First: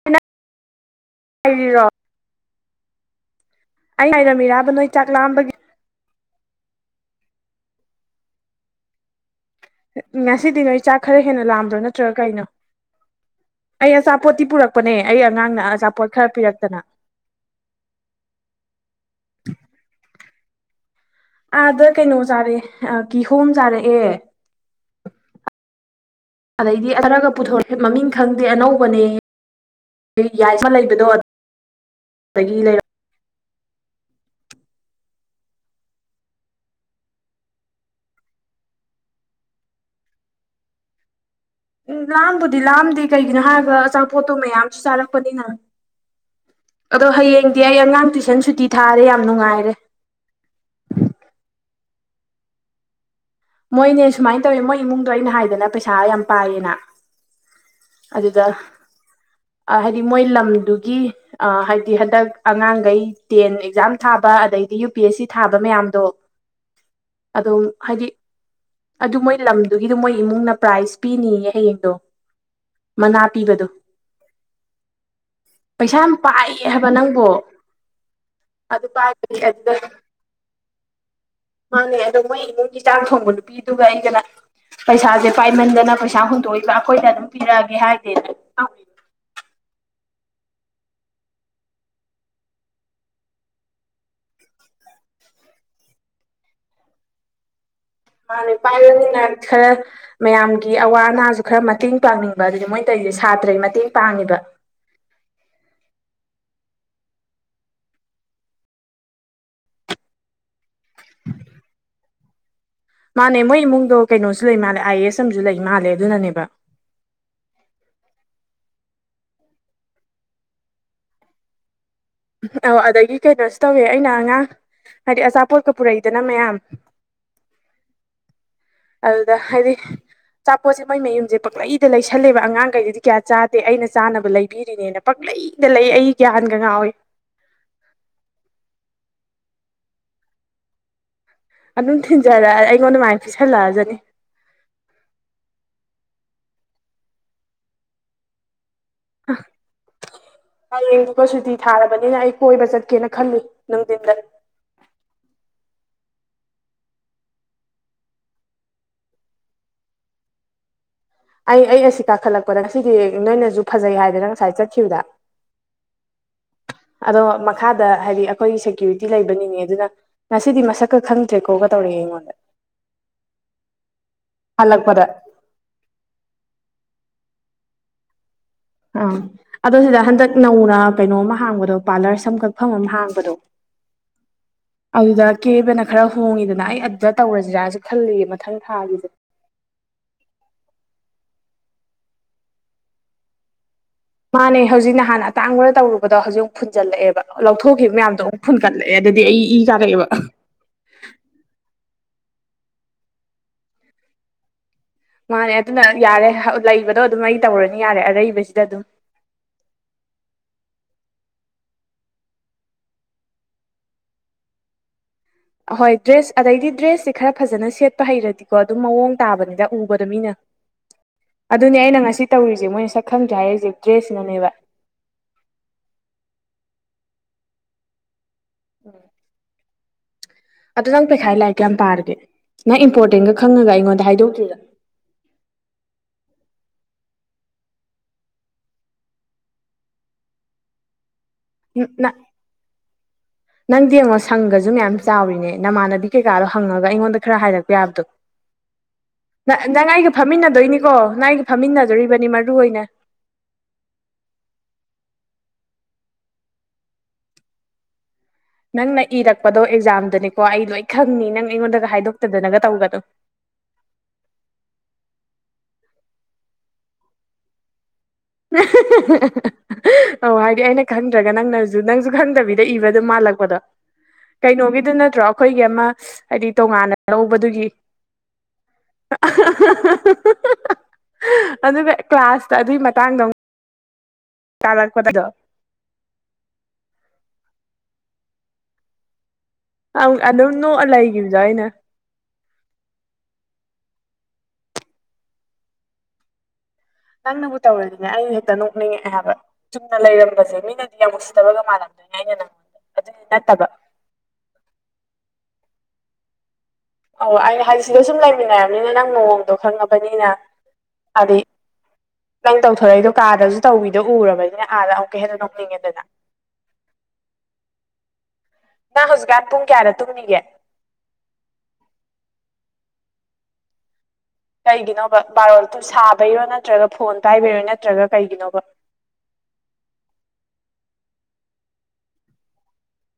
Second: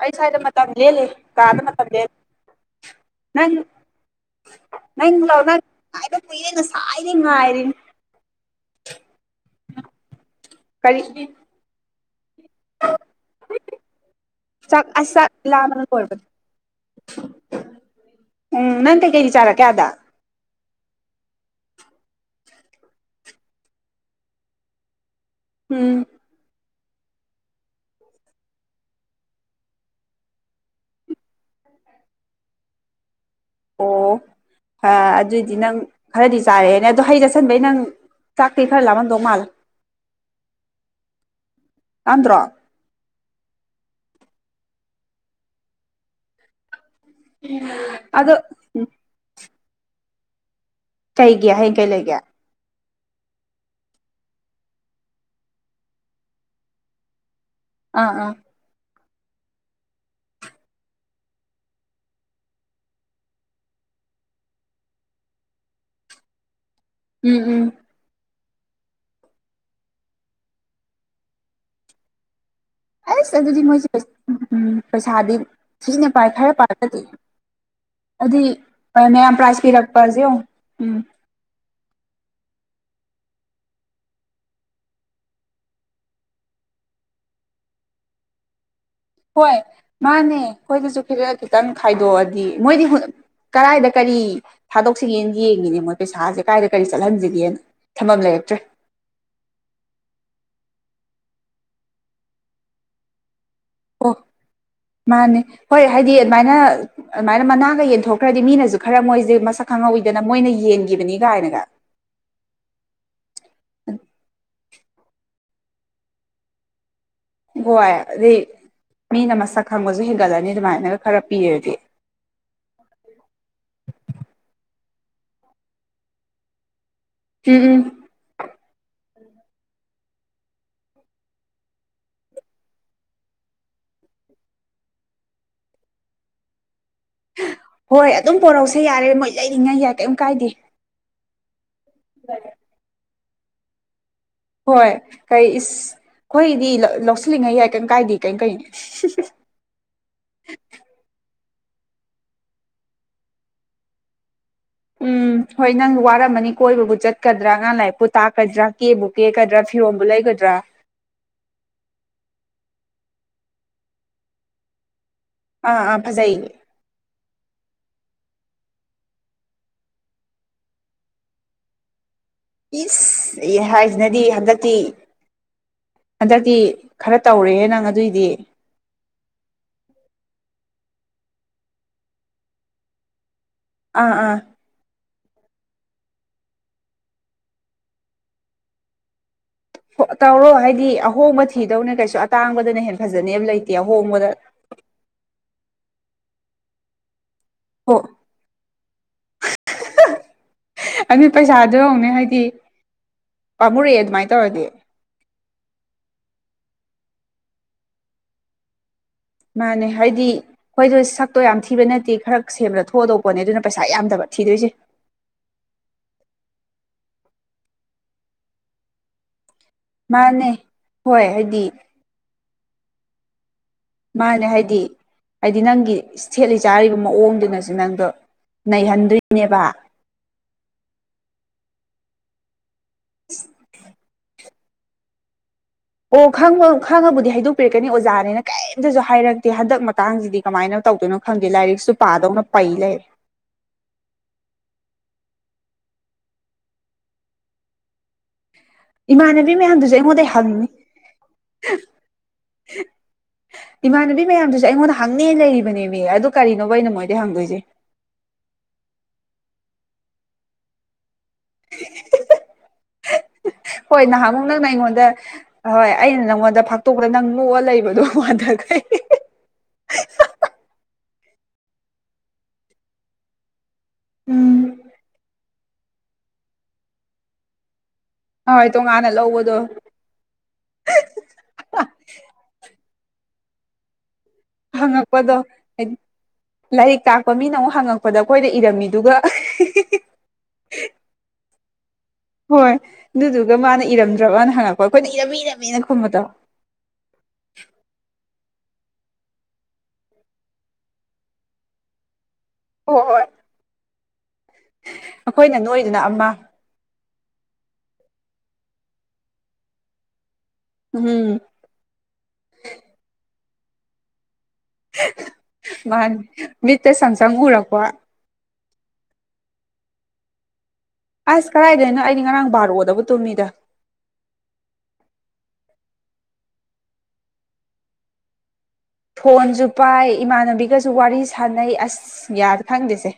ꯑꯩ ꯁ꯭ꯋꯥꯏꯗ ꯃꯇꯝ ꯂꯦꯜꯂꯤ ꯀꯥꯗ ꯃꯇꯝ ꯉꯥꯏꯔꯤꯔꯣ ꯂꯦꯜ ꯅꯪ ꯑꯩ ꯉꯥꯏꯔꯝꯃꯤꯔꯕ ꯅꯣꯏ ꯆꯥꯛ ꯂꯥꯝꯕꯒꯤ ꯉꯥꯏꯕꯥ ꯀꯨꯏꯔꯦ ꯉꯁꯥꯏꯗꯒꯤ ꯉꯥꯏꯔꯤꯅꯤ ꯉꯁꯤꯗꯤ ꯅꯣꯏ ꯆꯥꯛ ꯀꯔꯤ ꯈꯔ ꯍꯦꯟꯅ ꯂꯥꯝꯕ꯭ꯔꯣ ꯅꯠꯇ꯭ꯔꯒ ꯀꯩꯅꯣ ꯑꯩ ꯑꯆꯥꯄꯣꯠꯇꯤ ꯆꯥꯛ ꯄꯨꯔꯛꯄꯅꯦ ꯑꯁ ꯑꯩ ꯆꯥꯛ ꯑꯉꯥꯡꯅ ꯂꯥꯝꯕꯅ ꯑꯆꯥꯄꯣꯠ ꯂꯣꯏꯔꯕꯅꯤ ꯈꯔ ꯄꯤꯔꯛꯇꯅ ꯎꯝ ꯅꯪ ꯀꯩ ꯀꯩ ꯗꯤ ꯆꯥꯔꯛꯀꯦ ꯑꯥꯗ ꯑꯥꯗ ꯀꯩꯅꯣ ꯆꯥꯔꯛꯑꯦ ꯑ ꯀꯤꯍꯣꯝ ꯆꯥꯔꯛꯑꯦ ꯎꯝ ꯑꯗꯩꯗꯤ ꯈꯔꯒ ꯄꯨꯊꯣꯔꯛꯑꯦ ꯃꯃꯤꯡ ꯈꯪꯗꯦ ꯑꯅꯧꯕꯅꯦ ꯌꯥꯏꯁ ꯑꯃ ꯂꯩꯕꯗꯣ [unintelligible] ꯗꯒꯤ ꯂꯩꯔꯛ ꯑꯣ ꯑꯥ ꯑꯗꯨꯗꯤ ꯅꯪ ꯈꯔꯗꯤ ꯆꯥꯔꯛꯑꯦꯅꯦ ꯑꯗꯣ ꯍꯩ ꯆꯥꯁꯟꯕꯩ ꯅꯪ ꯆꯥꯛꯇꯤ ꯈꯔ ꯂꯥꯃꯝꯗꯧ ꯃꯥꯜꯂꯦ ꯎꯝ ꯂꯥꯝꯗ꯭ꯔꯣ ꯂꯥꯝꯕꯨꯗꯤ ꯂꯥꯝꯗꯦ ꯀꯩꯒꯤꯅꯣ ꯍꯥꯏꯔꯒ ꯑꯆꯥꯄꯣꯠꯇꯣ ꯃꯌꯥꯝꯁꯨ ꯆꯥꯔꯛꯄꯅꯤꯅ ꯑꯗꯣ ꯍꯌꯦꯡꯗꯤ ꯑꯩ ꯑꯉꯥꯡ ꯑꯗꯣ ꯇꯨꯏꯁꯟ ꯁꯨꯇꯤ ꯊꯥꯔꯦ ꯌꯥꯝ ꯅꯨꯡꯉꯥꯏꯔꯦ ꯀꯩꯒꯤ ꯍꯌꯦꯡ ꯀꯩ ꯂꯩꯒꯦ ꯃꯣꯏꯅꯦ ꯁꯨꯃꯥꯏꯅ ꯇꯧꯋꯦ ꯃꯣꯏ ꯏꯃꯨꯡꯗꯣ ꯑꯩꯅ ꯍꯥꯏꯗꯅ ꯄꯩꯁꯥ ꯌꯥꯝ ꯄꯥꯏꯌꯦꯅ ꯑꯥ ꯑꯥ ꯑꯗꯨꯗ ꯑꯥ ꯍꯥꯏꯗꯤ ꯃꯣꯏ ꯂꯝꯗꯨꯒꯤ ꯑꯥ ꯍꯥꯏꯗꯤ ꯍꯟꯗꯛ ꯑꯉꯥꯡꯒꯩ ꯇꯦꯟ ꯑꯦꯛꯖꯥꯝ ꯊꯥꯕ ꯑꯗꯩꯗꯤ ꯌꯨ꯬ꯄꯤ꯬ꯑꯦꯁ꯬ꯁꯤ ꯊꯥꯕ ꯃꯌꯥꯝꯗꯣ [inaudible] ꯎꯝ ꯑꯗꯨꯝ ꯎꯝ ꯍꯥꯏꯗꯤ ꯑꯗꯨ ꯃꯣꯏ ꯂꯝꯗꯨꯒꯤꯗ ꯃꯣꯏ ꯏꯃꯨꯡꯅ ꯄ꯭ꯔꯥꯏꯖ ꯄꯤꯅꯤꯌꯦ ꯍꯌꯦꯡꯗꯣ ꯃꯅꯥ ꯑꯁ ꯑꯗꯨꯗꯤ ꯄꯤꯕꯗꯣ ꯃꯣꯏꯁꯦ ꯎꯝ ꯄꯩꯁꯥꯗꯤ ꯄꯩꯁꯥ ꯊꯤꯅ ꯌꯥꯝ ꯄꯥꯏ ꯈꯔ ꯄꯥꯏꯌꯦ ꯄꯥꯏꯕ ꯍꯥꯏꯕ ꯅꯠꯇꯦ ꯅꯪꯕꯣ ꯑꯗꯤ ꯑꯗꯨ ꯃꯌꯥꯝ ꯄꯥꯏꯕꯒꯤ ꯄ꯭ꯔꯥꯏꯖ ꯑꯗꯨꯗ ꯄꯤꯔꯛꯄꯁꯦ ꯌꯦꯡꯉꯣ ꯎꯝ ꯃꯥꯅꯦ ꯑꯗꯣ ꯃꯣꯏ ꯏꯃꯨꯡꯒꯤ ꯆꯥꯛ ꯊꯣꯡꯕ ꯅꯨꯄꯤꯗꯨꯒ ꯑꯩꯒꯅ ꯄꯩꯁꯥꯁꯦ ꯄꯥꯏꯃꯟꯗꯅ ꯄꯩꯁꯥ ꯍꯨꯟꯗꯣꯛꯏꯕ ꯑꯩꯈꯣꯏꯗ ꯑꯗꯨꯝ ꯄꯤꯔꯛꯑꯒꯦ ꯍꯥꯏꯗꯦꯅ ꯍꯣꯏ ꯃꯥꯅꯦ ꯑꯩꯈꯣꯏꯗꯁꯨ ꯈꯔ ꯈꯤꯇꯪ ꯈꯥꯏꯗꯣꯛꯑꯗꯤ ꯃꯣꯏꯗꯤ ꯍꯨꯟ ꯀꯔꯥꯏꯗ ꯀꯔꯤ ꯊꯥꯗꯣꯛꯁꯤꯒꯦ ꯌꯦꯡꯉꯤꯅꯦ ꯃꯣꯏ ꯄꯩꯁꯥꯁꯦ ꯀꯥꯏꯗ ꯀꯔꯤ ꯆꯠꯍꯟꯁꯤꯒꯦꯅ ꯊꯝꯐꯝ ꯃꯥꯅꯦ ꯂꯩꯔꯛꯇ꯭ꯔꯦ ꯄꯥꯏꯔꯝꯅꯤꯅ ꯈꯔ ꯃꯌꯥꯝꯒꯤ ꯑꯋꯥ ꯑꯅꯥꯁꯨ ꯈꯔ ꯃꯇꯦꯡ ꯄꯥꯡꯅꯤꯡꯕ ꯑꯗꯨꯅꯤ ꯃꯣꯏ ꯇꯧꯏꯁꯦ ꯁꯥꯇ꯭ꯔꯥꯒꯤ ꯃꯇꯦꯡ ꯑꯣ ꯄꯥꯡꯉꯤꯕ ꯃꯥꯅꯦ ꯍꯣꯏ ꯍꯥꯏꯗꯤ ꯑꯗꯨꯃꯥꯏꯅ ꯑꯗꯨꯃꯥꯏꯅ ꯃꯅꯥꯒ ꯌꯦꯟꯊꯣꯛꯈ꯭ꯔꯗꯤ ꯃꯤꯅꯁꯨ ꯈꯔ ꯃꯣꯏꯁꯦ ꯃꯁꯛ ꯈꯪꯍꯧꯏꯗꯅ ꯃꯣꯏꯅ ꯌꯦꯟꯒꯤꯕꯅꯤ ꯀꯥꯏꯅꯒ ꯃꯥꯅꯦ ꯃꯣꯏ ꯏꯃꯨꯡꯗꯣ ꯀꯩꯅꯣꯁꯨ ꯂꯩ ꯃꯥꯅꯦ ꯑꯥꯏ ꯑꯦꯁ ꯑꯝꯁꯨ ꯂꯩ ꯃꯥꯜꯂꯦ ꯑꯗꯨꯅꯅꯦꯕ ꯍꯣꯏ ꯑꯗꯩ ꯃꯤꯅ ꯃꯁꯛ ꯈꯪꯕꯁꯨ ꯍꯦꯟꯒꯠꯂꯅꯤ ꯑꯗꯨꯃꯥꯏꯅ ꯈꯔ ꯄꯤꯔꯗꯤ ꯑꯣ ꯑꯗꯩꯗꯤ ꯀꯩꯅꯣꯁꯨ ꯇꯧꯋꯦ ꯑꯩꯅ ꯑꯉꯥꯡ ꯍꯥꯏꯗꯤ ꯑꯆꯥꯄꯣꯠꯀ ꯄꯨꯔꯛꯏꯗꯅ ꯃꯌꯥꯝ ꯎꯝ ꯎꯝ ꯑꯗꯨꯗ ꯍꯥꯏꯗꯤ ꯑꯆꯥꯄꯣꯠꯁꯦ ꯃꯣꯏ ꯃꯌꯨꯝꯁꯦ ꯄꯛꯂꯩꯗ ꯂꯩꯁꯜꯂꯦꯕ ꯑꯉꯥꯡꯒꯩꯗꯨꯗꯤ ꯀꯌꯥ ꯆꯥꯗꯦ ꯑꯩꯅ ꯆꯥꯅꯕ ꯂꯩꯕꯤꯔꯤꯅꯦꯅ ꯄꯪꯂꯩꯗ ꯂꯩ ꯑꯩ ꯒ꯭ꯌꯥꯟꯒ ꯉꯥꯎꯏ ꯍꯣꯏ ꯑꯗꯨꯝ ꯄꯣꯔꯛꯎꯁꯦ ꯌꯥꯏꯔꯦ ꯃꯣꯏ ꯂꯩꯔꯤꯉꯩ ꯌꯥꯏ ꯀꯩꯝ ꯀꯥꯏꯗꯦ ꯑꯗꯨꯝ ꯊꯤꯟꯖꯔꯛ ꯑꯩꯉꯣꯟꯗ ꯃꯥꯏꯅ ꯄꯤꯁꯜꯂꯛꯑꯖꯅꯤ ꯍꯣꯏ ꯀꯩ ꯏꯁ ꯑꯩꯈꯣꯏꯒꯤꯗꯤ ꯂꯧ ꯂꯧꯁꯤꯜꯂꯤꯉꯩ ꯌꯥꯏ ꯀꯩꯝ ꯀꯥꯏꯗꯦ ꯀꯩ ꯀꯩꯅꯣ ꯍꯌꯦꯡꯗꯨꯒ ꯁꯨꯇꯤ ꯊꯥꯔꯕꯅꯤꯅ ꯑꯩ ꯀꯣꯏꯕ ꯆꯠꯀꯦꯅ ꯈꯜꯂꯤ ꯅꯨꯡꯊꯤꯗꯤꯟꯗ ꯎꯝ ꯍꯣꯏ ꯅꯪ ꯋꯥꯔꯝꯃꯅꯤ ꯀꯣꯏꯕꯕꯨ ꯆꯠꯀꯗ꯭ꯔꯥ ꯑꯉꯥꯡ ꯂꯥꯏꯔꯤꯛꯄꯨ ꯇꯥꯛꯀꯗ꯭ꯔꯥ ꯀꯦꯕꯨ ꯀꯦꯒꯗ꯭ꯔꯥ ꯐꯤꯔꯣꯟꯕꯨ ꯂꯩꯒꯗ꯭ꯔꯥ ꯑꯩ ꯑꯩ ꯑꯁꯤ ꯀꯥꯈꯠꯂꯛꯄꯗ ꯉꯁꯤꯗꯤ ꯅꯣꯏꯅꯁꯨ ꯐꯖꯩ ꯍꯥꯏꯗꯅ ꯉꯁꯥꯏ ꯆꯠꯈꯤꯕꯗ ꯑꯥ ꯑꯥ ꯐꯖꯩ ꯑꯗꯣ ꯃꯈꯥꯗ ꯍꯥꯏꯗꯤ ꯑꯩꯈꯣꯏꯒꯤ ꯁꯦꯀ꯭ꯌꯨꯔꯤꯇꯤ ꯂꯩꯕ ꯅꯤꯅꯦꯗꯨꯅ ꯉꯁꯤꯗꯤ ꯃꯁꯛꯀ ꯈꯪꯗ꯭ꯔꯦꯀꯣꯒ ꯇꯧꯔꯛꯑꯦ ꯑꯩꯉꯣꯟꯗ ꯏꯁ ꯑꯦ ꯍꯥꯏꯁꯤꯅꯗꯤ ꯍꯟꯗꯛꯇꯤ ꯍꯜꯂꯛꯄꯗ ꯍꯟꯗꯛꯇꯤ ꯈꯔ ꯇꯧꯔꯦꯍꯦ ꯅꯪ ꯑꯗꯨꯏꯗꯤ ꯑꯥ ꯑꯗꯣ ꯁꯤꯗ ꯍꯟꯗꯛ ꯅꯧꯅ ꯀꯩꯅꯣꯝ ꯍꯥꯡꯕꯗꯣ ꯄꯥꯔꯂꯔ ꯁꯝ ꯀꯛꯐꯝ ꯑꯃ ꯍꯥꯡꯕꯗꯣ ꯑꯥ ꯑꯥ ꯑꯗꯨꯗ ꯀꯦꯕꯅ ꯈꯔ ꯍꯣꯡꯉꯤꯗꯅ ꯑꯩ ꯑꯗꯨꯗ ꯇꯧꯔꯁꯤꯔꯥꯁꯨ ꯈꯜꯂꯤꯌꯦ ꯃꯊꯪ ꯊꯥꯒꯤꯁꯦ ꯇꯧꯔꯣ ꯍꯥꯏꯗꯤ ꯑꯍꯣꯡꯕ ꯊꯤꯗꯧꯅꯦ ꯀꯩꯁꯨ ꯑꯇꯥꯡꯕꯗꯅ ꯍꯦꯟꯅ ꯐꯖꯅꯦꯕ ꯂꯩꯇꯦ ꯑꯍꯣꯡꯕꯗ ꯃꯥꯥꯟꯅꯦ ꯍꯧꯖꯤꯛ ꯅꯍꯥꯟ ꯑꯇꯥꯡꯕꯗ ꯇꯧꯔꯨꯕꯗ ꯍꯧꯖꯤꯛ ꯐꯨꯟꯖꯜꯂꯛꯑꯦꯕ ꯂꯧꯊꯣꯛꯈꯤꯕ ꯍꯣ ꯃꯌꯥꯝꯗꯣ ꯑꯃꯨꯛ꯫ ꯐꯨꯟ ꯀꯠꯂꯛꯑꯦ ꯑꯗꯨꯗꯤ ꯑꯩ ꯏ ꯀꯥꯔꯛꯑꯦꯕ꯫ ꯑꯗꯨ ꯄꯩꯁꯥꯗꯣ ꯌꯦꯡꯎꯅꯦ ꯍꯥꯏꯗꯤ ꯄꯥꯝꯃꯨꯔꯛꯑꯦ ꯑꯗꯨꯃꯥꯏꯅ ꯇꯧꯔꯗꯤ꯫ ꯃꯥꯅꯦ ꯑꯗꯨꯅ ꯌꯥꯔꯦ ꯂꯩꯕꯗꯣ ꯑꯗꯨꯝ ꯑꯩ ꯇꯧꯔꯅꯤ ꯌꯥꯔꯦ ꯑꯔꯩꯕꯁꯤꯗ ꯑꯗꯨꯝ꫰꫰ ꯃꯥꯅꯦ ꯍꯥꯏꯗꯤ ꯍꯣꯏꯗ ꯁꯛꯇꯣ ꯌꯥꯝ ꯊꯤꯕ ꯅꯠꯇꯦ ꯈꯔ ꯁꯦꯝꯕꯗ ꯊꯣꯛꯑꯗꯧꯄꯣꯠꯅꯦ ꯑꯗꯨꯅ ꯄꯩꯁꯥ ꯌꯥꯝꯗꯕ ꯊꯤꯗꯣꯏꯁꯦ꯫ ꯑꯍꯣꯏ ꯗ꯭ꯔꯦꯁ ꯑꯗꯩꯗꯤ ꯗ꯭ꯔꯦꯁꯁꯦ ꯈꯔ ꯐꯖꯅ ꯁꯦꯠꯄ ꯍꯩꯔꯗꯤꯀꯣ ꯑꯗꯨꯝ ꯃꯑꯣꯡ ꯇꯥꯕꯅꯤꯗ ꯎꯕ ꯗ ꯃꯤꯅ ꯃꯥꯅꯦ ꯍꯣꯏ ꯍꯥꯏꯗꯤ ꯑꯗꯨꯅꯦ ꯑꯩꯅ ꯉꯁꯤ ꯇꯧꯔꯤꯁꯦ ꯃꯣꯏꯅ ꯁꯛ ꯈꯪꯗ꯭ꯔꯦ ꯍꯥꯏꯔꯩꯁꯦ꯫ ꯃꯥꯅꯦ ꯍꯥꯏꯗꯤ ꯍꯥꯏꯗꯤ ꯅꯪꯒꯤ ꯏꯁ ꯊꯦꯠꯂꯤ ꯆꯥꯔꯤꯕ ꯃꯑꯣꯡꯗꯨꯅꯁꯨ ꯅꯪꯗꯣ꯫ ꯅꯩꯍꯟꯗꯣꯏꯅꯦꯕ꯫ ꯑꯗꯣ ꯅꯪ ꯄꯩꯈꯥꯏ ꯂꯥꯏꯛ ꯀ ꯌꯥꯝ ꯄꯥꯔꯒꯦ ꯅꯪ ꯏꯝꯄꯣꯔꯇꯦꯟꯒ ꯈꯪꯉꯒ ꯑꯩꯉꯣꯟꯗ ꯍꯥꯏꯗꯣꯛꯇ꯭ꯔꯤꯕ꯫ ꯑꯣ ꯈꯪꯕ ꯈꯪꯉꯕꯨꯗꯤ ꯍꯥꯏꯗꯣꯛꯄꯤꯔꯛꯀꯅꯤ ꯑꯣꯖꯥꯅꯤꯅ ꯀꯔꯤꯝꯇꯁꯨ ꯍꯥꯏꯔꯛꯇꯦ ꯍꯟꯗꯛ ꯃꯇꯥꯡꯁꯤꯗꯤ ꯀꯃꯥꯏꯅ ꯇꯧꯗꯣꯏꯅꯣ꯫ ꯈꯪꯗꯦ ꯂꯥꯏꯔꯤꯛꯁꯨ ꯄꯥꯗꯧꯅ ꯄꯩ ꯂꯩꯔꯦ꯫ [inaudible] ꯅꯪꯗꯤ ꯌꯦꯡꯉꯣ ꯁꯪꯒꯁꯨ ꯃꯌꯥꯝ ꯆꯥꯎꯔꯤꯅꯦ ꯅꯃꯥꯟꯅꯕꯤ ꯀꯩꯀꯥꯗꯣ ꯍꯪꯉꯒ ꯑꯩꯉꯣꯟꯗ ꯈꯔ ꯍꯥꯏꯔꯛꯄ ꯌꯥꯕꯗꯣ꯫ ꯏꯃꯥꯟꯅꯕꯤ ꯅꯪ ꯃꯌꯥꯝꯗꯨꯁꯨ ꯑꯩꯒ ꯑꯩꯉꯣꯟꯗꯩ ꯍꯪꯅꯤ ꯐꯝꯃꯤꯟꯅꯗꯣꯏꯅꯤꯀꯣ ꯅꯪ ꯑꯩꯒ ꯐꯝꯃꯤꯟꯅꯗꯣꯔꯤꯕꯅꯤ ꯃꯔꯨ ꯑꯣꯏꯅ꯫ ꯏꯃꯥꯟꯅꯕꯤ ꯃꯌꯥꯝꯗꯨꯁꯨ ꯑꯩꯉꯣꯟꯗ ꯍꯪꯅꯤꯅ ꯂꯩꯔꯤꯕꯅꯦꯕ ꯑꯗꯨ ꯀꯔꯤꯅꯣꯕ ꯑꯩꯅ ꯃꯣꯏꯗꯩ ꯍꯪꯗꯣꯏꯁꯦ꯫ ꯅꯪꯅ ꯏꯔꯛꯄꯗꯣ ꯑꯦꯛꯖꯥꯝꯗꯅꯦꯀꯣ ꯑꯩ ꯂꯣꯏ ꯈꯪꯏ ꯅꯪ ꯑꯩꯉꯣꯟꯗꯒ ꯍꯥꯏꯗꯣꯛꯇꯗꯅꯒ ꯇꯧꯒꯅꯣ꯫ ꯍꯣꯏ ꯅꯍꯥꯟꯃꯨꯛ ꯅꯪꯅ ꯑꯩꯉꯣꯟꯗ ꯍꯣꯏ ꯑꯩꯅ ꯅꯪꯉꯣꯟꯗ ꯐꯥꯛꯇꯣꯛꯄꯗ ꯅꯪ ꯅꯣꯛꯑ ꯂꯩꯕꯗꯣ꯫ ꯃꯥꯟꯊꯈꯩ [unintelligible] ꯑꯧ ꯍꯥꯏꯗꯤ ꯑꯩꯅ ꯈꯪꯗ꯭ꯔꯒ ꯅꯪꯅꯁꯨ ꯅꯪꯁꯨ ꯈꯪꯗꯕꯤꯗ ꯏꯕꯗ ꯃꯥꯜꯂꯛꯄꯗꯣ꯫ ꯎꯝ ꯀꯩꯅꯣꯒꯤꯗꯣ ꯅꯠꯇ꯭ꯔꯣ ꯑꯩꯈꯣꯏꯒꯤ ꯑꯃ ꯍꯥꯏꯗꯤ ꯇꯣꯉꯥꯟꯅ ꯂꯧꯕꯗꯨꯒꯤ ꯍꯣꯏ ꯇꯣꯉꯥꯟꯅ ꯂꯧꯕꯗꯣ꯫ [unintelligible] ꯑꯗꯨꯒ ꯀ꯭ꯂꯥꯁꯇ ꯑꯗꯨꯏ ꯃꯇꯥꯡꯗꯣ ꯍꯪꯉꯛꯄꯗꯣ ꯍꯥꯏ ꯂꯥꯏꯔꯤꯛ ꯇꯥꯛꯄ ꯃꯤꯅ ꯑꯃꯨꯛ ꯍꯪꯉꯛꯄꯗ ꯑꯩꯈꯣꯏꯅ ꯏꯔꯝꯃꯤꯗꯨꯒ ꯑꯥꯝ ꯑꯗꯨꯝ ꯅꯣꯛꯑ ꯂꯩꯒꯤꯕꯗꯣ ꯑꯩꯅ꯫ ꯍꯣꯏ ꯑꯗꯨꯗꯨꯒ ꯃꯥꯅ ꯏꯔꯝꯗ꯭ꯔꯕꯅ ꯍꯪꯉꯛꯄ ꯑꯩꯈꯣꯏꯅ ꯏꯔꯝꯃꯤ ꯏꯔꯝꯃꯦꯅ ꯈꯨꯝꯕꯗꯣ꯫ ꯅꯪꯅꯕꯨ ꯇꯧꯔꯗꯤꯅꯦ ꯑꯩ ꯍꯦꯛꯇ ꯅꯣꯛꯅꯤꯡꯉꯛꯑꯦ ꯍꯥꯏꯕ꯫ ꯆꯨꯝꯅ ꯂꯩꯔꯝꯕꯁꯦ ꯃꯤꯅꯗꯤ ꯌꯥꯝ ꯎꯁꯤꯠꯇꯕꯒ ꯃꯥꯜꯂꯝꯗꯣꯏꯅꯦ ꯑꯩꯅ ꯅꯪ꯫ ꯍꯣ ꯍꯣꯏ꯫ ꯅꯠꯇꯕ꯫ ꯑꯩꯈꯣꯏꯅ ꯅꯣꯛꯏꯗꯨꯅ ꯑꯃ꯫ ꯑꯧ ꯑꯩ ꯍꯥꯏꯁꯤꯗ ꯁꯨꯝ ꯂꯩꯃꯤꯟꯅꯔꯕꯅꯤꯅ ꯅꯪ ꯃꯑꯣꯡꯗꯣ ꯈꯪꯉꯕꯅꯤꯅ ꯎꯝ ꯍꯥꯏꯗꯤ ꯅꯪ ꯇꯧꯊꯣꯔꯛꯏꯗꯣ ꯀꯥꯗꯁꯨ ꯇꯧꯏꯗꯣ ꯎꯔꯕꯅꯤꯅ꯫ ꯑꯥꯗ ꯑꯃꯨꯛꯀ ꯍꯦꯟꯅ ꯅꯣꯛꯅꯤꯡꯉꯦꯗꯅ ꯃꯥꯅꯤ ꯃꯤꯇ ꯁꯪ-ꯁꯪ ꯎꯔꯛꯄ꯫ ꯅꯪ ꯍꯧꯖꯤꯛꯀꯥꯟ ꯄꯨꯡ ꯀꯌꯥꯗ ꯇꯨꯝꯃꯤꯒꯦ꯫ ꯑꯁ ꯀꯔꯥꯏꯗꯩꯅꯣ ꯑꯩꯗꯤ ꯉꯔꯥꯡ ꯕꯥꯔꯣꯗꯕꯨ ꯇꯨꯝꯃꯤꯗ꯫ ꯀꯩꯒꯤꯅꯣꯕ ꯕꯥꯔꯣꯗ ꯇꯨ ꯁꯥꯕꯩꯔꯣ ꯅꯠꯇ꯭ꯔꯒ ꯐꯣꯟ ꯄꯥꯏꯕꯩꯔꯣ ꯅꯠꯇ꯭ꯔꯒ ꯀꯩꯒꯤꯅꯣꯕ꯫ ꯐꯣꯟꯁꯨ ꯄꯥꯏ ꯏꯃꯥꯟꯅꯕꯤꯒꯁꯨ ꯋꯥꯔꯤ ꯁꯥꯟꯅꯩ ꯑꯁ ꯌꯥꯗ ꯈꯪꯗꯦꯁꯦ꯫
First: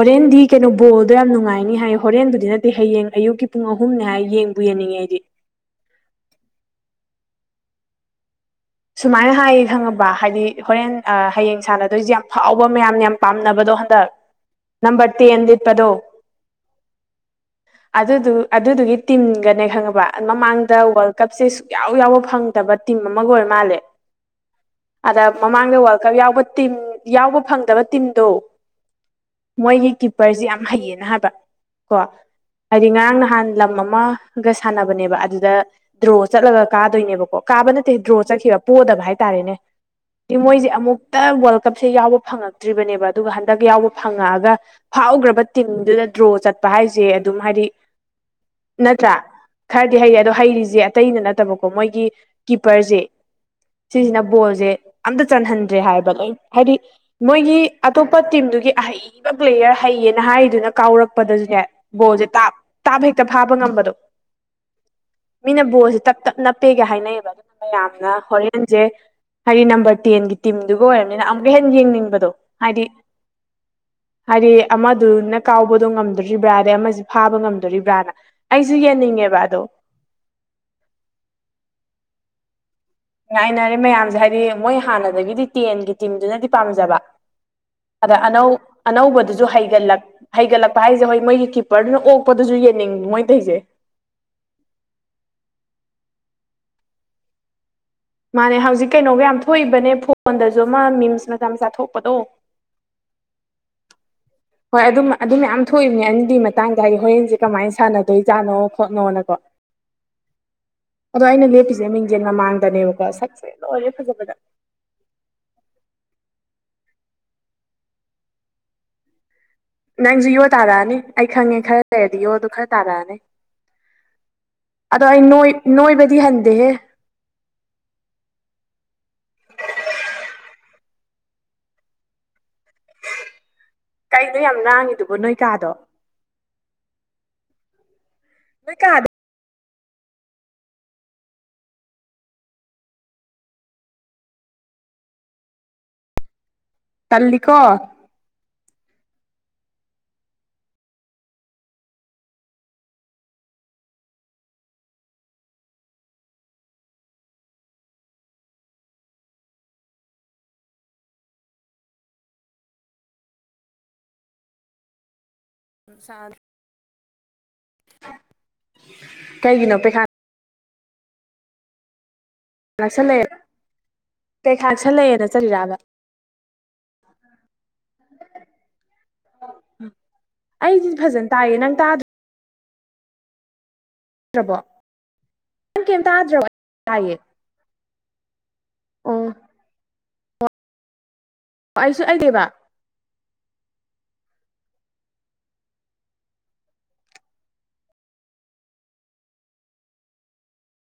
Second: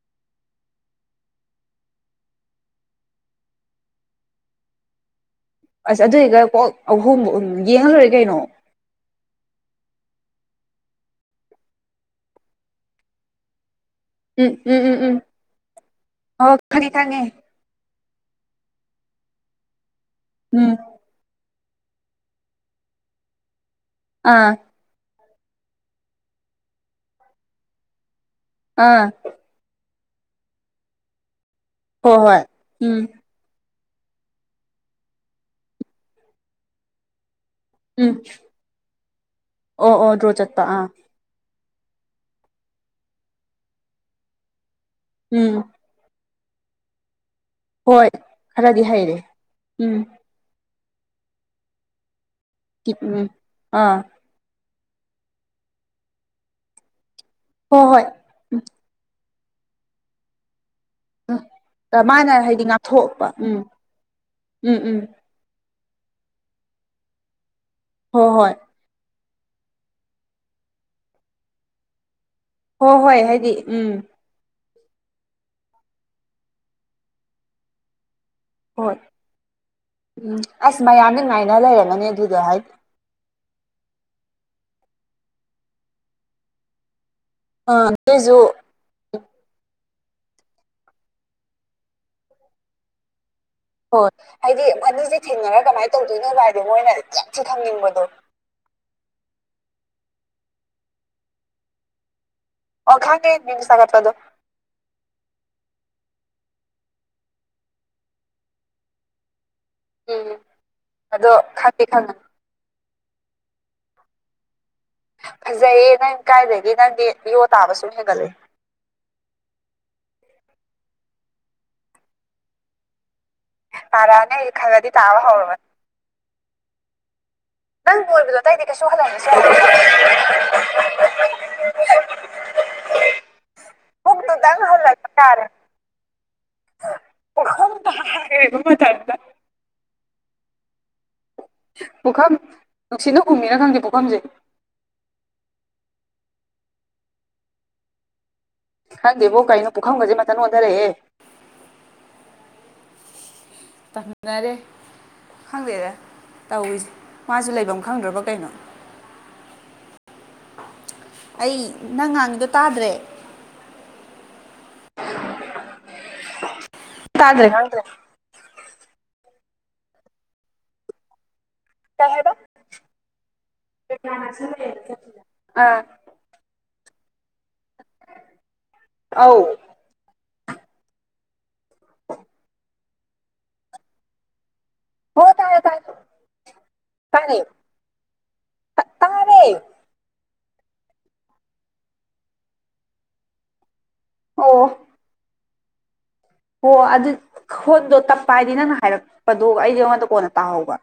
ꯍꯣꯔꯦꯟꯗꯤ ꯀꯩꯅꯣ ꯕꯣꯜꯗꯣ ꯌꯥꯝ ꯅꯨꯡꯉꯥꯏꯅꯤ ꯍꯥꯏ ꯍꯣꯔꯦꯟꯕꯨꯗꯤ ꯅꯠꯇꯦ ꯍꯌꯦꯡ ꯑꯌꯨꯛꯀꯤ ꯄꯨꯡ ꯑꯍꯨꯝꯅꯦ ꯍꯥꯏ ꯌꯦꯡꯕꯨ ꯌꯦꯡꯅꯤꯡꯉꯦ ꯑꯩꯗꯤ꯫ ꯑꯁ ꯑꯗꯨꯏꯒ ꯀꯣꯛ ꯑꯍꯨꯝ ꯎꯝ ꯌꯦꯡꯉꯂꯣꯏꯔꯦ ꯀꯩꯅꯣ꯫ ꯁꯨꯃꯥꯏꯅ ꯍꯥꯏꯌꯦ ꯈꯪꯉꯕ ꯍꯥꯏꯗꯤ ꯍꯣꯔꯦꯟ ꯑ ꯍꯌꯦꯡ ꯁꯥꯟꯅꯗꯣꯏꯁꯦ ꯌꯥꯝ ꯐꯥꯎꯕ ꯃꯌꯥꯝꯅ ꯌꯥꯝ ꯄꯥꯝꯅꯕꯗꯣ ꯍꯟꯗꯛ꯫ ꯎꯝ ꯎꯝ ꯎꯝ ꯅꯝꯕꯔ ꯎꯝ ꯇꯦꯟ ꯂꯤꯠꯄꯗꯣ ꯑꯣ ꯈꯪꯉꯦ ꯈꯪꯉꯦ꯫ ꯑꯗꯨꯗꯨ ꯑꯗꯨꯗꯨꯒꯤ ꯇꯤꯝꯒꯅꯦ ꯈꯪꯉꯕ ꯎꯝ ꯃꯃꯥꯡꯗ ꯋꯥꯔꯜ ꯀꯞꯁꯦ ꯁꯨꯡꯌꯥꯎ ꯌꯥꯎꯕ ꯐꯪꯗꯕ ꯇꯤꯝ ꯑꯃꯒ ꯑꯣꯏꯔꯃꯥꯜꯂꯦ꯫ ꯑꯥ꯫ ꯑꯗ ꯃꯃꯥꯡꯗ ꯋꯥꯔꯜ ꯀꯞ ꯌꯥꯎꯕ ꯇꯤꯝ ꯌꯥꯎꯕ ꯐꯪꯗꯕ ꯇꯤꯝꯗꯣ꯫ ꯑꯥ꯫ ꯃꯣꯏꯒꯤ ꯀꯤꯞꯄꯔꯁꯤ ꯌꯥꯝ ꯍꯩꯌꯦꯅ ꯍꯥꯏꯕ ꯀꯣ ꯍꯣꯏ ꯍꯣꯏ ꯍꯥꯏꯗꯤ ꯎꯝ ꯉꯔꯥꯡ ꯅꯍꯥꯟ ꯂꯝ ꯑꯃ ꯒ ꯁꯥꯟꯅꯕꯅꯦꯕ ꯑꯗꯨꯗ ꯗ꯭ꯔꯣ ꯆꯠꯂꯒ ꯀꯥꯗꯣꯏꯅꯦꯕꯀꯣ ꯀꯥꯕ ꯅꯠꯇꯦ ꯎꯝ ꯗ꯭ꯔꯣ ꯆꯠꯈꯤꯕ ꯄꯣꯗꯕ ꯍꯥꯏꯇꯥꯔꯦꯅꯦ ꯑꯣ ꯑꯣ ꯗ꯭ꯔꯣ ꯆꯠꯄ ꯃꯣꯏꯁꯦ ꯑꯥ ꯑꯃꯨꯛ ꯇ ꯋꯥꯔꯜ ꯀꯞꯁꯦ ꯌꯥꯎꯕ ꯐꯪꯉꯛꯇ꯭ꯔꯤꯕꯅꯦꯕ ꯑꯗꯨꯒ ꯍꯟꯗꯛ ꯌꯥꯎꯕ ꯐꯪꯉꯛ ꯑꯒ ꯐꯥꯎꯈ꯭ꯔꯕ ꯎꯝ ꯇꯤꯝꯗꯨꯗ ꯗ꯭ꯔꯣ ꯆꯠꯄ ꯍꯥꯏꯁꯦ ꯑꯗꯨꯝ ꯍꯥꯏꯗꯤ ꯍꯣꯏ ꯈꯔꯗꯤ ꯅꯠꯇ꯭ꯔ ꯍꯩꯔꯦ ꯈꯔꯗꯤ ꯎꯝ ꯍꯩꯌꯦ꯫ ꯗꯣ ꯍꯩꯔꯤꯁꯦ ꯑꯇꯩꯅ ꯅꯠꯇꯕꯀꯣ ꯃꯣꯏꯒꯤ ꯀꯤꯞꯄꯔꯁꯦ꯫ ꯎꯝ ꯑꯥ ꯁꯤꯁꯤꯅ ꯕꯣꯜꯁꯦ ꯑꯝꯇ ꯆꯟꯍꯟꯗ꯭ꯔꯦ ꯍꯥꯏꯕ ꯂꯣꯏ ꯍꯥꯏꯗꯤ ꯃꯣꯏꯒꯤ ꯍꯣꯏ ꯑꯇꯣꯞꯄ ꯇꯤꯝꯗꯨꯒꯤ꯫ ꯑꯍꯩꯕ ꯄ꯭ꯂꯦꯌꯔ ꯍꯩꯌꯦꯅ ꯍꯥꯏꯔꯤꯗꯨꯅ ꯀꯥꯎꯔꯛ꯫ ꯄꯗꯁꯨꯅꯦ ꯍꯣꯏ ꯕꯣꯜꯁꯦ ꯃꯥꯅ ꯍꯥꯏꯗꯤ ꯇꯥꯞ-ꯇꯥꯞꯍꯦꯛꯇ ꯉꯥꯛꯊꯣꯛꯄ ꯐꯥꯕ ꯎꯝ ꯉꯝꯕꯗꯣ꯫ ꯎꯝ ꯎꯝ ꯃꯤꯅ ꯕꯣꯜꯁꯦ ꯇꯞ-ꯇꯞ ꯅꯞꯄꯦꯒ ꯍꯥꯏꯅꯩꯌꯦꯕ ꯃꯌꯥꯝꯅ ꯍꯣꯏ ꯍꯣꯏ ꯍꯣꯔꯦꯟꯁꯦ꯫ ꯍꯥꯏꯗꯤ ꯅꯝꯕꯔ ꯇꯦꯟꯒꯤ ꯇꯤꯝꯗꯨꯒ ꯑꯣꯏꯔꯕꯅꯤꯅ ꯑꯃꯨꯛꯀ ꯍꯦꯟꯅ ꯌꯦꯡꯅꯤꯡꯕꯗꯣ꯫ ꯍꯥꯏꯗꯤ ꯍꯣꯏ ꯍꯣꯏ ꯍꯥꯏꯗꯤ ꯎꯝ꯫ ꯍꯥꯏꯗꯤ ꯑꯃꯗꯨꯅ ꯀꯥꯎꯕꯗꯣ ꯉꯝꯗꯣꯔꯤꯕ꯭ꯔꯥ ꯑꯗꯩ ꯑꯃꯁꯤ ꯐꯥꯕ ꯉꯝꯗꯣꯔꯤꯕ꯭ꯔꯥꯅ꯫ ꯑꯩꯁꯨ ꯍꯣꯏ ꯌꯦꯡꯅꯤꯡꯉꯦꯕ ꯑꯗꯣ꯫ ꯎꯝ ꯑꯁ ꯃꯌꯥꯝꯗꯤ ꯉꯥꯏꯅ ꯂꯩꯔꯝꯃꯅꯤ ꯑꯗꯨꯗꯣ ꯍꯥꯏ ꯥꯉꯥꯏꯅꯔꯦ ꯃꯌꯥꯝꯁꯦ ꯍꯥꯏꯗꯤ ꯃꯣꯏ ꯍꯥꯟꯅꯗꯒꯤꯗꯤ ꯇꯦꯟꯒꯤ ꯇꯤꯝꯗꯨꯅꯗꯤ ꯄꯥꯝꯖꯕ꯫ ꯑꯥ ꯑꯗ ꯑꯗꯨꯏꯁꯨ ꯑꯅꯧ ꯑꯅꯧꯕꯗꯨꯁꯨ ꯍꯩꯒꯠꯂꯛ-ꯍꯩꯒꯠꯂꯛꯄ ꯍꯥꯏꯁꯦ ꯍꯣꯏ ꯃꯣꯏꯒꯤ ꯀꯤꯞꯄꯔꯗꯨꯅ ꯑꯣꯛꯄꯗꯨꯁꯨ ꯌꯦꯡꯅꯤꯡ ꯃꯣꯏꯇꯩꯩꯁꯦ꯫ ꯍꯣꯏ ꯍꯥꯏꯗꯤ ꯃꯣꯏꯅꯤꯁꯦ ꯊꯦꯡꯅꯔꯒ ꯀꯃꯥꯏꯅ ꯇꯧꯗꯣꯏꯅꯣꯒ ꯍꯥꯏꯕ ꯃꯣꯏꯅ ꯌꯥꯝ ꯊꯤ ꯈꯪꯅꯤꯡꯕꯗꯣ꯫ ꯃꯥꯅꯦ ꯍꯧꯖꯤꯛ ꯀꯩꯅꯣꯒ ꯌꯥꯝ ꯊꯣꯛꯏꯕꯅꯦ ꯐꯣꯟꯗꯁꯨ ꯑꯃ ꯃꯤꯝꯁ ꯃꯆꯥ-ꯃꯆꯥ ꯊꯣꯛꯄꯗꯣ꯫ ꯑꯣ ꯈꯪꯉꯦ ꯃꯤꯝꯁ ꯊꯒꯠꯄꯗꯣ꯫ ꯍꯣꯏ ꯑꯗꯨꯝ ꯑꯗꯨ ꯃꯌꯥꯝ ꯊꯣꯛꯏꯕꯅꯦ ꯑꯅꯤꯗꯨꯒꯤ ꯃꯇꯥꯡꯗ ꯍꯥꯏꯗꯤ ꯍꯣꯔꯦꯟꯁꯦ ꯀꯃꯥꯏꯅ ꯁꯥꯟꯅꯗꯣꯏꯖꯥꯠꯅꯣ ꯈꯣꯠꯅꯣꯅꯀꯣ꯫ ꯎꯝ ꯑꯗꯣ ꯑꯩꯅ ꯈꯪꯗꯤ ꯂꯦꯞꯄꯤꯁꯦ ꯈꯪꯉꯦ ꯃꯤꯡꯖꯦꯟ ꯃꯃꯥꯡꯗꯅꯦꯕꯀꯣ ꯁꯛꯁꯦ ꯂꯣꯏꯔꯦ ꯐꯖꯕꯗ꯫ ꯐꯖꯩꯌꯦ ꯅꯪ ꯀꯥꯏꯗꯒꯤ ꯅꯪꯗꯤ ꯌꯣ ꯇꯥꯕ ꯁꯨꯝ ꯍꯦꯟꯒꯠꯂꯦ꯫ ꯅꯪꯁꯨ ꯌꯣ ꯇꯥꯔꯑꯅꯤ ꯑꯩ ꯈꯪꯉꯦ ꯈꯔ ꯂꯩꯔꯗꯤ ꯌꯣꯗꯣ ꯈꯔ ꯇꯥꯔꯑꯅꯤ꯫ ꯇꯥꯔꯛꯑꯅꯤ ꯑꯩ ꯈꯔꯗꯤ ꯑꯗꯣ ꯇꯥꯕ ꯑꯩ ꯍꯧꯔꯕꯅꯤ ꯅꯣꯏ-ꯅꯣꯏꯕꯗꯤ ꯍꯟꯗꯦꯍꯦ꯫ ꯅꯪ ꯅꯣꯏꯕꯗꯣ ꯑꯇꯩꯗꯤ ꯀꯩꯁꯨ [inaudible] ꯀꯩꯩꯅꯣ ꯌꯥꯝ ꯄꯨꯛꯇꯨꯗꯪ ꯍꯜꯂꯛꯄ ꯂꯥꯡꯉꯤꯗꯨꯕꯣ ꯅꯣꯏ ꯌꯥꯔꯦ ꯀꯥꯗꯣ꯫ ꯄꯨꯈꯝ ꯇꯥꯈ꯭ꯔꯤꯕ ꯅꯣꯏ ꯀꯥꯗꯣ ꯃꯊꯟꯇ꯫ ꯄꯨꯈꯝ ꯅꯨꯡꯁꯤꯠꯅ ꯍꯨꯝꯃꯤꯔ ꯈꯪꯗꯦ ꯄꯨꯈꯝꯁꯦ꯫ ꯇꯜꯂꯤꯀꯣ꯫ ꯈꯪꯗꯦꯕꯣ ꯀꯩꯅꯣ ꯄꯨꯈꯝꯒꯁꯦ ꯃꯊꯟ ꯑꯣꯟꯊꯔꯛꯑꯦꯍꯦ꯫ [inaudible] ꯇꯝꯅꯔꯦ꯫ ꯈꯪꯗꯦꯗ ꯇꯧꯔꯤꯁꯦ ꯃꯥꯁꯨ ꯂꯩꯐꯝ ꯈꯪꯗ꯭ꯔꯕ ꯀꯩꯅꯣ꯫ ꯑꯩ ꯅꯪ ꯉꯥꯡꯉꯤꯗꯣ ꯇꯥꯗ꯭ꯔꯦ꯫ ꯇꯥꯗ꯭ꯔꯦ ꯈꯪꯗ꯭ꯔꯦ ꯀꯩꯒꯤꯅꯣ ꯄꯩꯈꯥ꯫ ꯀꯩ ꯍꯥꯏꯕ꯫ ꯅꯛꯁꯜꯂꯛꯑꯦꯅ ꯄꯩꯈꯥ ꯅꯛꯁꯜꯂꯛꯑꯦꯅ ꯆꯠꯂꯤꯔꯕ ꯑꯥ ꯑꯧ [unintelligible] ꯑꯩꯗꯤ ꯐꯖꯅ ꯇꯥꯏꯌꯦ ꯅꯪ ꯇꯥꯗ ꯇꯥꯗ꯭ꯔꯕꯣ ꯍꯣ ꯇꯥꯔꯦ ꯇꯥꯔꯦ ꯅꯪ ꯀ‌ꯦꯝ ꯇꯥꯗ꯭ꯔꯣ ꯇꯥꯏꯌꯦ ꯇꯥꯔꯦ ꯑꯧ ꯇꯥꯔꯦ ꯑꯣ ꯑꯩꯁꯨ ꯑꯩꯗꯦꯕ ꯑꯣ ꯍꯣ ꯑꯗꯨ ꯈ‌ꯣꯟꯗ‌ꯣ ꯇꯞꯄ ꯍꯥꯏꯗꯤ ꯅꯪꯅ ꯍꯥꯏꯔꯛꯄꯗꯣ ꯑꯩꯗꯤ ꯑꯩꯉꯣꯟꯗ ꯀꯣꯟꯅ ꯇꯥꯍꯧꯕ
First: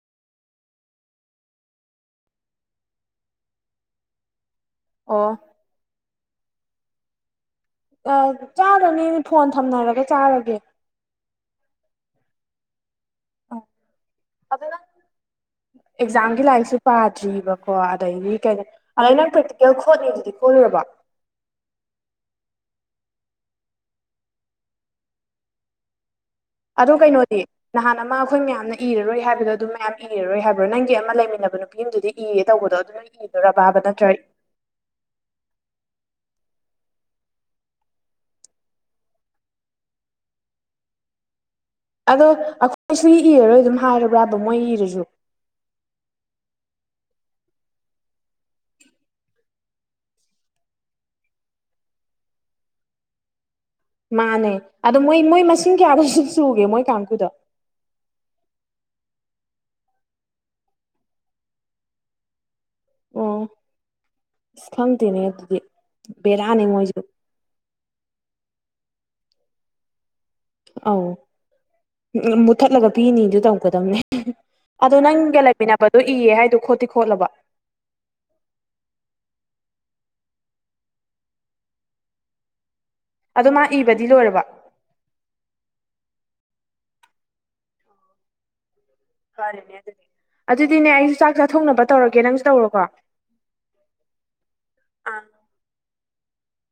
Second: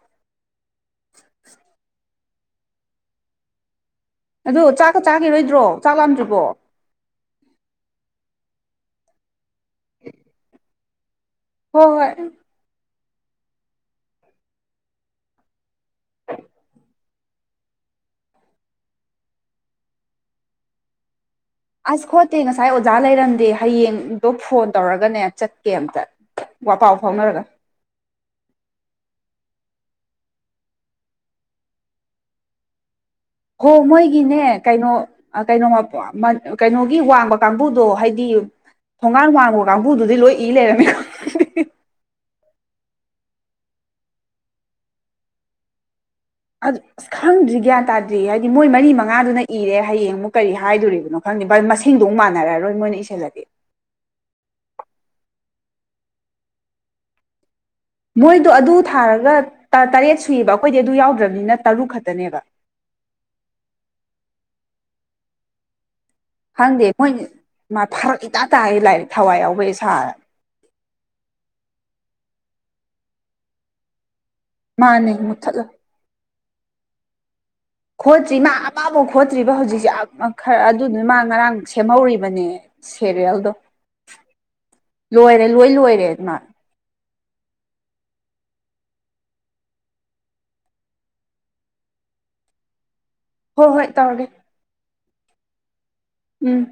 ꯑꯗꯨ ꯆꯥꯛꯀ ꯑꯣ ꯆꯥꯒꯤꯔꯣꯏꯗ꯭ꯔꯣ ꯆꯥꯛ ꯂꯥꯝꯗ꯭ꯔꯤꯕꯣ ꯑ ꯆꯥꯔꯗꯧꯅꯦ ꯐꯣꯟ ꯊꯝꯅꯔꯒ ꯆꯥꯔꯒꯦ ꯍꯣꯏ ꯍꯣꯏ ꯑ ꯑꯗꯨ ꯅꯪ ꯑꯦꯛꯖꯥꯝꯒꯤ ꯂꯥꯏꯔꯤꯛꯁꯨ ꯄꯥꯗ꯭ꯔꯤꯕꯀꯣ ꯑꯗꯩꯗꯤ ꯀꯩꯅꯣ ꯑꯗꯩ ꯅꯪ ꯄ꯭ꯔꯦꯛꯇꯤꯀꯦꯜ ꯈꯣꯠꯅꯤꯗꯨꯗꯤ ꯈꯣꯠꯂꯨꯔꯕ‌ꯣ ꯑꯁ ꯈꯣꯠꯇꯦ ꯉꯁꯥꯏ ꯑꯣꯖꯥ ꯂꯩꯔꯝꯗꯦ ꯍꯌꯦꯡꯗꯣ ꯐꯣꯟ ꯇꯧꯔꯒꯅꯦ ꯆꯠꯀꯦ ꯑꯝꯇ ꯑꯗꯨ ꯋꯥꯄꯥꯎ ꯀꯩꯅꯣꯗꯤ ꯐꯥꯎꯅꯔꯒ ꯅꯍꯥꯟ ꯑꯃ ꯑꯩꯈꯣꯏ ꯃꯌꯥꯝꯅ ꯏꯔꯔꯣꯏ ꯍꯥꯏꯕꯗꯣ ꯑꯗꯨꯝ ꯃꯌꯥꯝ ꯏꯔꯔꯣꯏ ꯍꯥꯏꯕ꯭ꯔꯣ ꯅꯪꯒꯤ ꯑꯃ ꯂꯩꯃꯤꯟꯅꯕ ꯅꯨꯄꯤ ꯑꯃꯗꯨꯗꯤ ꯏꯒ‌ꯦ ꯇꯧꯕꯗꯣ ꯑꯗꯨ ꯅꯪꯒꯤ ꯍꯣ ꯃꯣꯏꯒꯤꯅꯦ ꯀꯩꯅꯣ ꯑꯩ ꯀꯩꯅꯣꯃ ꯀꯩꯅꯣꯒꯤ ꯋꯥꯡꯕ ꯀꯥꯡꯕꯨꯗꯣ ꯍꯥꯏꯗꯤ ꯊꯣꯡꯒꯥꯟ ꯋꯥꯡꯕ ꯀꯥꯡꯕꯨꯗꯨꯗꯤ ꯂꯣꯏ ꯏ ꯂꯩꯔꯝꯃꯦ ꯑꯗꯣ ꯑꯩꯈꯣꯏꯁꯨ ꯏꯔꯔꯣꯏ ꯑꯗꯨꯝ ꯍꯥꯏꯔꯕ꯭ꯔꯕ ꯃꯣꯏ ꯏꯔꯖꯨ ꯑꯗꯨ ꯑꯁ ꯈꯪꯗ꯭ꯔꯤ ꯒ꯭ꯌꯥꯟ ꯇꯥꯗ꯭ꯔꯤ ꯍꯥꯏꯗꯤ ꯃꯣꯏ ꯃꯔꯤ ꯃꯉꯥꯗꯨꯅ ꯏꯔꯦ ꯍꯌꯦꯡ ꯑꯃꯨꯛ ꯀꯔꯤ ꯍꯥꯏꯗꯣꯔꯤꯕꯅꯣ ꯐꯪꯅꯤ ꯚꯥꯏ ꯃꯁꯤꯡꯗꯨ ꯃꯥꯟꯅꯔꯔꯣꯏ ꯃ‌ꯣꯏꯅ ꯑꯃꯨꯛ ꯏꯁꯜꯂꯗꯤ ꯃꯥꯟꯅꯦ ꯑꯗꯣ ꯃꯣꯏ ꯃꯣꯏ ꯃꯁꯤꯡ ꯀꯌꯥꯗꯣꯁꯨ ꯁꯨꯒꯦ ꯃꯣꯏ ꯀꯥꯡꯒꯨꯗꯣ ꯃꯣꯏꯗꯣ ꯑꯗꯨ ꯊꯥꯔꯒ ꯇ ꯇꯔꯦꯠ ꯁꯨꯏꯌꯦꯕ ꯑꯩꯈꯣꯏꯗꯤ ꯑꯗꯨ ꯌꯥꯎꯗ꯭ꯔꯕꯅꯤꯅ ꯇꯔꯨꯛ ꯈꯛꯇꯅꯦꯕ ꯑꯣ ꯑꯁ ꯈꯪꯗꯦꯅꯦ ꯑꯗꯨꯗꯤ ꯕꯦꯔꯥꯅꯦ ꯈꯪꯗꯦ ꯃꯣꯏꯁꯨ ꯃꯣꯏ ꯐꯔꯛ ꯏꯇꯥ ꯇꯥ ꯂꯥꯏꯔꯤꯛ ꯊꯋꯥꯏ ꯌꯥꯎꯕ ꯍ‌ꯦꯛ ꯁꯥꯔꯅ ꯑꯧ ꯃꯨꯊꯠꯂꯒ ꯄꯤꯅꯤꯗꯨ ꯇꯧꯒꯗꯕꯅꯦ ꯑꯗꯣ ꯃꯥꯅꯦ ꯅꯪꯒ ꯃꯨꯠꯊꯠꯂꯣ ꯂꯩꯃꯤꯟꯅꯕꯗꯣ ꯏꯌꯦ ꯍꯥꯏꯗꯣ ꯈꯣꯠꯇꯤ ꯈꯣꯠꯂꯕ‌ꯣ ꯈꯣꯠꯇ꯭ꯔꯤ ꯃꯥ ꯑꯃꯕꯧ ꯈꯣꯠꯇ꯭ꯔꯤꯕ ꯍꯧꯖꯤꯛꯁꯦ ꯑꯝ ꯈꯔ ꯑꯗꯨꯗꯨꯅ ꯃꯥ ꯉꯔꯥꯡ ꯁꯦꯝꯍꯧꯔꯤꯕꯅꯦ ꯑꯗꯣ ꯁꯦꯔꯤꯌꯦꯜꯗꯣ ꯃꯥ ꯏꯕꯗꯤ ꯂꯣꯏꯔꯕ ꯂꯣꯏꯔꯦ ꯂꯣꯏ ꯂꯣꯏꯔꯦ ꯑꯗꯨꯅ ꯐꯔꯦꯅꯦ ꯑꯗꯨꯗꯤ ꯑꯗꯨꯗꯤꯅꯦ ꯑꯩꯁꯨ ꯆꯥꯛ ꯆꯥꯊꯣꯡꯅꯕ ꯇꯧꯔꯒꯦ ꯅꯪꯁꯨ ꯇꯧꯔꯣꯀꯣ ꯍꯣꯏ ꯍꯣꯏ ꯇꯧꯔꯒꯦ ꯑꯥ ꯎꯝ